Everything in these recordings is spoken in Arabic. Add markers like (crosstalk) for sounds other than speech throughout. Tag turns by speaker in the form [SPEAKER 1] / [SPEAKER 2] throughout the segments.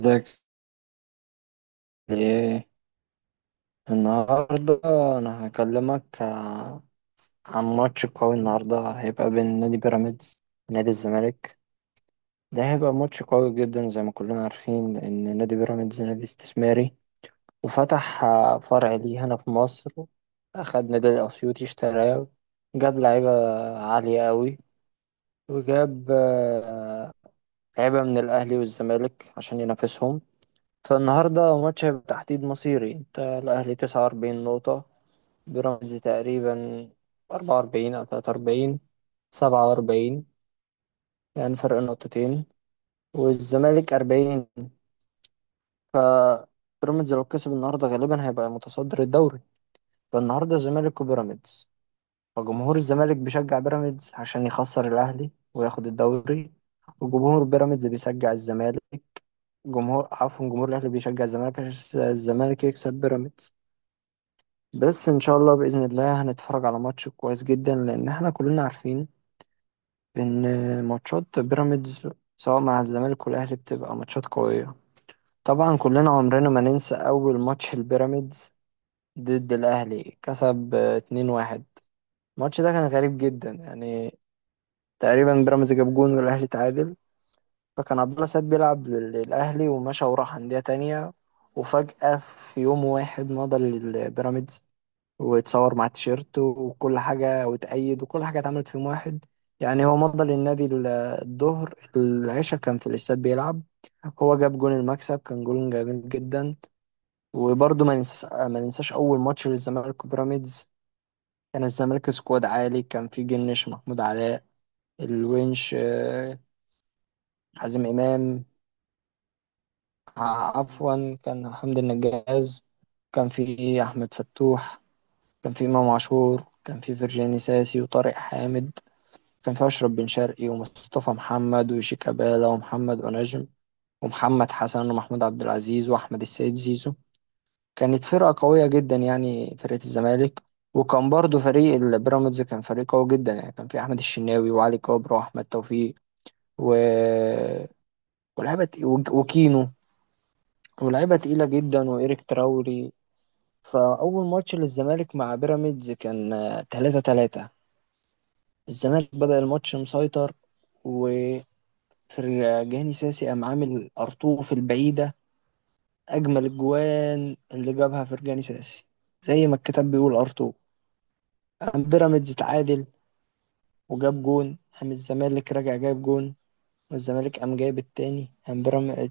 [SPEAKER 1] ازيك؟ ايه النهارده؟ انا هكلمك عن ماتش قوي النهارده هيبقى بين نادي بيراميدز ونادي الزمالك. ده هيبقى ماتش قوي جدا. زي ما كلنا عارفين ان نادي بيراميدز نادي استثماري وفتح فرع ليه هنا في مصر، اخد نادي الاسيوطي اشتراه، جاب لعيبه عاليه قوي، وجاب لعيبه من الاهلي والزمالك عشان ينافسهم. فالنهارده ماتش هيبقى تحديد مصيري. انت الاهلي 49 نقطه، بيراميدز تقريبا 44 أو 43، 47، يعني فرق نقطتين، والزمالك 40. بيراميدز لو كسب النهارده غالبا هيبقى متصدر الدوري. فالنهارده الزمالك وبيراميدز. فجمهور الزمالك بيشجع بيراميدز عشان يخسر الأهلي وياخد الدوري، وجمهور بيراميدز بيشجع الزمالك، جمهور عفوا جمهور الأهلي بيشجع الزمالك عشان الزمالك يكسب بيراميدز. بس إن شاء الله بإذن الله هنتفرج على ماتش كويس جدا، لأن احنا كلنا عارفين ان ماتشات بيراميدز سواء مع الزمالك والاهلي بتبقى ماتشات قويه. طبعا كلنا عمرنا ما ننسى اول ماتش البيراميدز ضد الاهلي، كسب 2-1. الماتش ده كان غريب جدا يعني. تقريبا بيراميدز جاب جون والاهلي تعادل. فكان عبد الله سعيد بيلعب للاهلي ومشى وراح انديه تانية، وفجاه في يوم واحد مضى للبيراميدز، ويتصور مع التيشيرت وكل حاجة وتأيد وكل حاجة اتعملت في يوم واحد. يعني هو مضى للنادي الظهر، العشاء كان في الاستاد بيلعب. هو جاب جون المكسب، كان جون جميل جدا. وبرضه ما ننساش أول ماتش للزمالك وبيراميدز. كان الزمالك سكواد عالي، كان في جنش، محمود علاء الونش، حازم إمام، عفوا كان حمدي النجاز، كان في أحمد فتوح، كان في إمام عاشور، كان في فرجاني ساسي وطارق حامد، كان فيها أشرف بن شرقي ومصطفى محمد وشيكابالا ومحمد أنجم ومحمد حسن ومحمود عبد العزيز وأحمد السيد زيزو. كانت فرقة قوية جدا يعني فرقة الزمالك. وكان برضو فريق البيراميدز كان فريق قوي جدا، يعني كان في أحمد الشناوي وعلي كابر وأحمد توفيق و... وكينو، ولاعيبة تقيلة جدا، وإيريك تراوري. فأول ماتش للزمالك مع بيراميدز كان 3-3. الزمالك بدأ الماتش مسيطر، و... فرجاني ساسي قام عامل أرطوف البعيدة، أجمل الجوان اللي جابها فرجاني ساسي زي ما الكتاب بيقول أرطوف. قام بيراميدز اتعادل وجاب جون، قام الزمالك راجع جايب جون، والزمالك قام جايب التاني، قام بيراميدز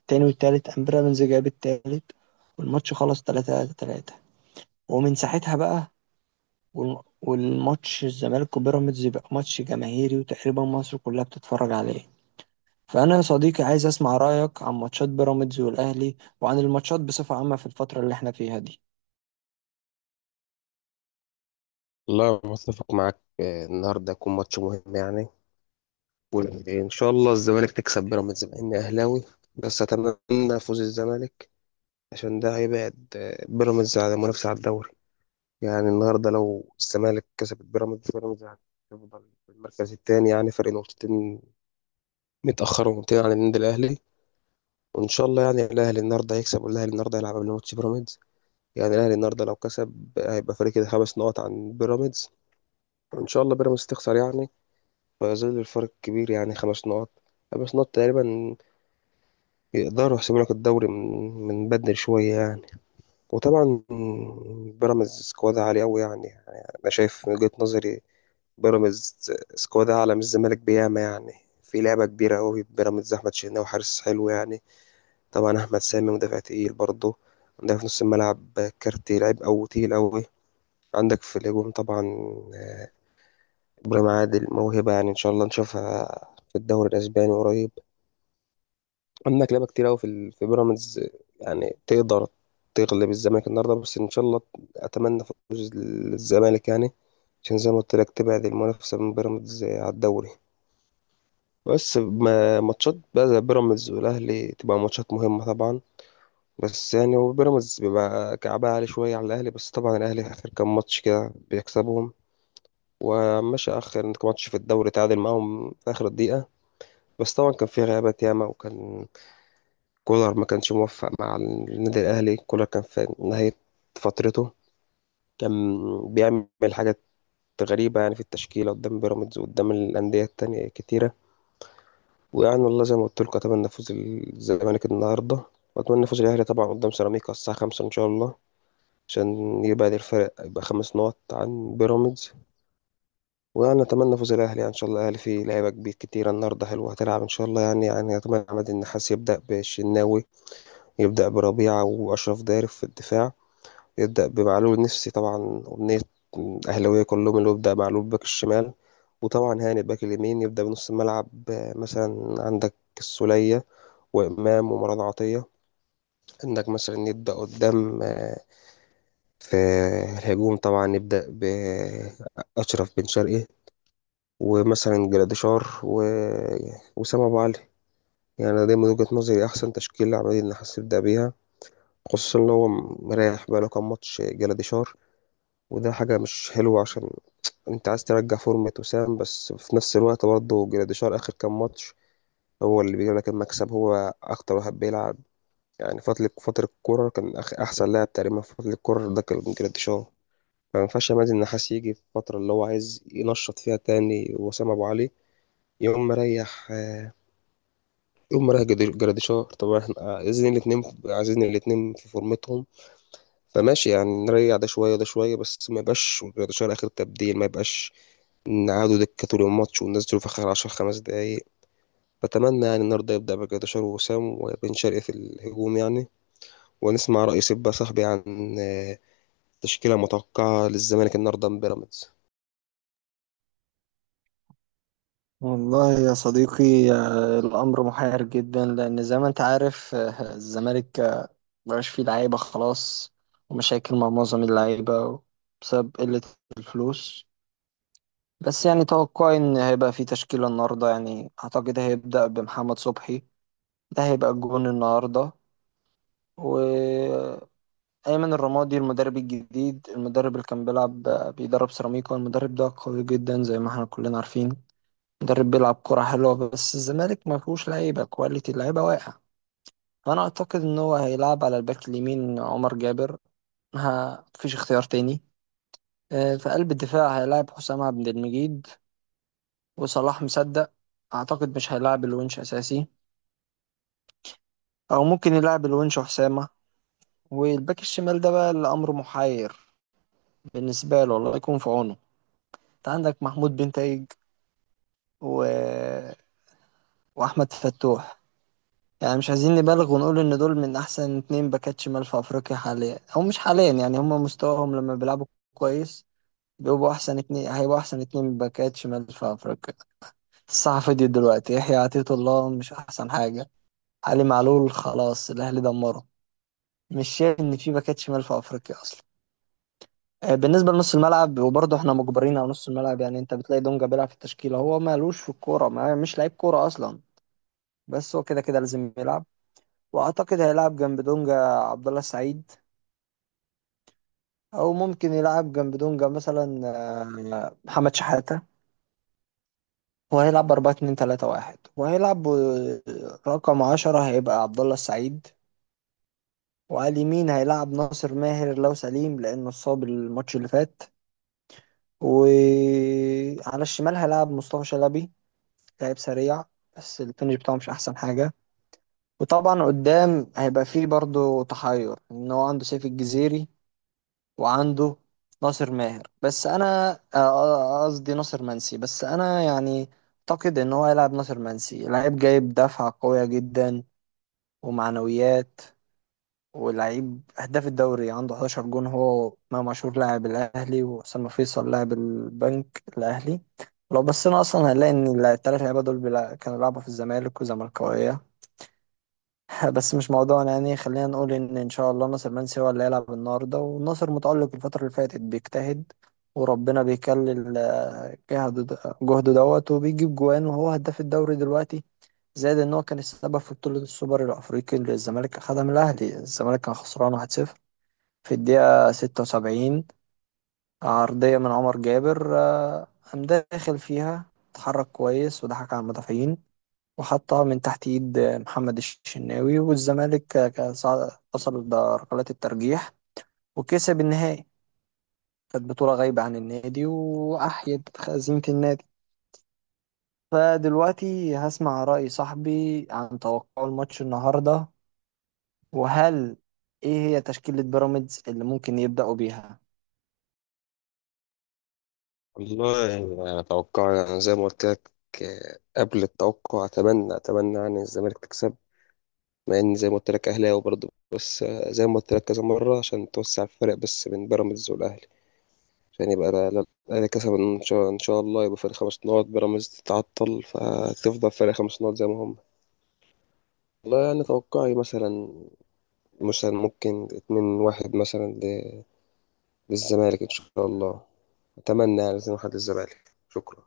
[SPEAKER 1] التاني والتالت، قام بيراميدز جايب التالت، والماتش خلص تلاتة تلاتة. ومن ساعتها بقى والماتش الزمالك وبيراميدز يبقى ماتش جماهيري وتقريبا مصر كلها بتتفرج عليه. فأنا يا صديقي عايز أسمع رأيك عن ماتشات بيراميدز والأهلي وعن الماتشات بصفة عامة في الفترة اللي احنا فيها دي.
[SPEAKER 2] لا، متفق معاك. النهارده هيكون ماتش مهم يعني. وان شاء الله الزمالك تكسب بيراميدز، مع اني اهلاوي بس اتمنى فوز الزمالك، عشان ده هيبعد بيراميدز عن المنافسه على الدوري. يعني النهارده لو الزمالك كسب بيراميدز هتفضل في المركز الثاني، يعني فرق نقطتين، متاخر ونقطتين عن النادي الاهلي. وان شاء الله يعني الاهلي النهارده هيكسب، والاهلي النهارده هيلعب قبل ماتش بيراميدز. يعني الاهلي النهارده لو كسب هيبقى فريق كده 5 نقط عن بيراميدز، وان شاء الله بيراميدز تخسر يعني. ما زال الفرق كبير، يعني 5 نقط، خمس نقط تقريبا. يقدروا يحسبوا لك الدوري من بدري شوية يعني. وطبعا بيراميدز سكواد عالي أوي يعني. يعني أنا شايف من وجهة نظري بيراميدز سكواد أعلى من الزمالك بياما يعني. في لعبة كبيرة أوي بيراميدز. أحمد شناوي حارس حلو يعني. طبعا أحمد سامي مدافع تقيل برضه. عندك في نص الملعب كارتي، لعيب أو تقيل أوي. عندك في الهجوم طبعا إبراهيم عادل، موهبة يعني إن شاء الله نشوفها في الدوري الأسباني قريب. عندك لعبة كتير أوي في بيراميدز. يعني تقدر تغلب الزمالك النهاردة، بس إن شاء الله أتمنى فوز الزمالك يعني، عشان زي ما قلت لك تبعد المنافسة من بيراميدز على الدوري. بس ماتشات بقى زي بيراميدز والأهلي تبقى ماتشات مهمة طبعا. بس يعني هو بيراميدز بيبقى كعبها عالي شوية على الأهلي، بس طبعا الأهلي آخر كام ماتش كده بيكسبهم. ومشى آخر ماتش في الدوري تعادل معاهم في آخر الدقيقة، بس طبعا كان فيه غيابات ياما. وكان كولر ما كانش موفق مع النادي الأهلي. كولر كان في نهاية فترته، كان بيعمل حاجات غريبة يعني في التشكيلة قدام بيراميدز وقدام الأندية التانية كتيرة. ويعني والله زي ما قلت لكم، أتمنى فوز الزمالك النهاردة، وأتمنى فوز الأهلي طبعا قدام سيراميكا الساعة 5 إن شاء الله، عشان يبعد الفرق يبقى 5 نقط عن بيراميدز. ويعني أتمنى فوز الأهلي يعني. إن شاء الله الأهلي فيه لعيبة كبير كتيرة النهاردة، حلوة هتلعب إن شاء الله يعني. أتمنى عماد النحاس يبدأ بالشناوي، يبدأ بربيعة وأشرف داري في الدفاع، يبدأ بمعلول النفسي طبعا. أمنية أهلاوية كلهم، اللي هو يبدأ معلول باك الشمال، وطبعا هاني باك اليمين. يبدأ بنص الملعب، مثلا عندك السولية وإمام ومروان عطية. عندك مثلا يبدأ قدام في الهجوم طبعا، يبدأ بأشرف بن شرقي ومثلا جراديشار وسام أبو علي. يعني أنا دايما وجهة نظري أحسن تشكيلة عملية إن حاسس يبدأ بيها. خصوصا إن هو مريح بقاله كام ماتش جراديشار، وده حاجة مش حلوة. عشان انت عايز ترجع فورمة وسام، بس في نفس الوقت برضه جراديشار اخر كام ماتش هو اللي بيجيب لك المكسب، هو اكتر واحد بيلعب يعني. فترة الكورة كان احسن لاعب تقريبا في فترة الكورة ده كان جراديشار. فما ينفعش مازن النحاس يجي في الفترة اللي هو عايز ينشط فيها تاني وسام ابو علي، يقوم مريح. جراديشار. طب احنا عايزين الاتنين، عايزين الاتنين في فورمتهم. فماشي يعني، نريح ده شوية ده شوية، بس ما يبقاش جراديشار آخر تبديل. ما يبقاش قعدوا دكة طول الماتش والناس دول في آخر 10 5 دقايق. بتمنى يعني النهاردة يبدأ بجداشر ووسام وبن شرقي في الهجوم يعني. ونسمع رأي، سيب بقى صاحبي، عن تشكيلة متوقعة للزمالك النهاردة من بيراميدز.
[SPEAKER 1] والله يا صديقي، الأمر محير جدا، لأن زي ما أنت عارف الزمالك مبقاش فيه لعيبة خلاص، ومشاكل مع معظم اللعيبة بسبب قلة الفلوس. بس يعني توقعي إن هيبقى فيه تشكيلة النهاردة. يعني أعتقد هيبدأ بمحمد صبحي، ده هيبقى الجون النهاردة. و... أيمن الرمادي المدرب الجديد، المدرب اللي كان بيلعب بيدرب سيراميكا، المدرب ده قوي جدا زي ما احنا كلنا عارفين، مدرب بيلعب كرة حلوة، بس الزمالك ما فيهوش لعيبة كواليتي، اللعيبة واقع. فأنا أعتقد إن هو هيلعب على الباك اليمين عمر جابر، ها مفيش اختيار تاني. في قلب الدفاع هيلعب حسام عبد المجيد وصلاح مصدق. أعتقد مش هيلعب الونش أساسي، أو ممكن يلعب الونش وحسامة. والباك الشمال ده بقى الأمر محير بالنسبة له، الله يكون في عونه. انت عندك محمود بنتايج و... واحمد فتوح. يعني مش عايزين نبالغ ونقول ان دول من احسن اتنين باكات شمال في افريقيا حاليا، او مش حاليا يعني، هم مستواهم لما بيلعبوا كويس بيبقوا احسن اتنين، هيبقوا احسن اتنين باكات شمال في افريقيا. الصحفي دي دلوقتي يحيى عطية الله مش احسن حاجة، علي معلول خلاص الاهلي دمره، مش شايف ان في باكات شمال في افريقيا اصلا. بالنسبة لنص الملعب، وبرضه احنا مجبرين على نص الملعب، يعني انت بتلاقي دونجا بيلعب في التشكيلة، هو مالوش في الكورة، ما مش لعيب كورة اصلا، بس هو كده كده لازم يلعب. واعتقد هيلعب جنب دونجا عبد الله السعيد، او ممكن يلعب جنب دونجا مثلا محمد شحاتة. وهيلعب 4 2 3 1، وهيلعب رقم 10 هيبقى عبد الله السعيد، وعلى اليمين هيلعب ناصر ماهر لو سليم لانه اتصاب الماتش اللي فات، وعلى الشمال هيلعب مصطفى شلبي، لاعب سريع بس الفينش بتاعه مش احسن حاجة. وطبعا قدام هيبقى فيه برضو تحير، ان هو عنده سيف الجزيري وعنده ناصر ماهر، بس انا قصدي ناصر منسي. بس انا يعني اعتقد ان هو يلعب ناصر منسي، لعيب جايب دفعة قوية جدا ومعنويات، ولعيب هداف الدوري عنده 11 جون، هو امام عاشور لاعب الاهلي واسامه فيصل لاعب البنك الاهلي. لو بصينا اصلا هنلاقي ان الثلاث لعيبه دول كانوا بيلعبوا في الزمالك وزملكاويه. (laughs) بس مش موضوعنا، يعني خلينا نقول ان ان شاء الله ناصر منسي هو اللي هيلعب النهارده. والناصر متألق الفتره اللي فاتت، بيجتهد، وربنا بيكلل جهده دوت، وبيجيب جوان، وهو هداف الدوري دلوقتي. زائد ان هو كان السبب في بطوله السوبر الافريقي اللي الزمالك اخدها من الاهلي. الزمالك كان خسران 1-0 في الدقيقه 76، عرضيه من عمر جابر، قام داخل فيها، اتحرك كويس وضحك على المدافعين، وحطها من تحت ايد محمد الشناوي، والزمالك وصل لركلات الترجيح وكسب النهائي. كانت بطولة غايبة عن النادي وأحيت خزينة النادي. فدلوقتي هسمع رأي صاحبي عن توقع الماتش النهاردة، وهل إيه هي تشكيلة بيراميدز اللي ممكن يبدأوا بيها؟
[SPEAKER 2] والله يعني أنا أتوقع يعني زي ما قلت لك. قبل التوقع، أتمنى يعني الزمالك تكسب، مع إن زي ما قلت لك أهلاوي برضه. زي ما قلت لك كذا مرة، عشان توسع الفرق بس بين بيراميدز والأهلي. عشان يبقى ده الاهلي كسب، ان شاء الله يبقى فرق 5 نقط، بيراميدز تتعطل فتفضل فرق 5 نقط زي ما هم. والله يعني توقعي مثلا. ممكن 2-1 مثلا للزمالك ان شاء الله. اتمنى يعني 2-1 للزمالك. شكرا.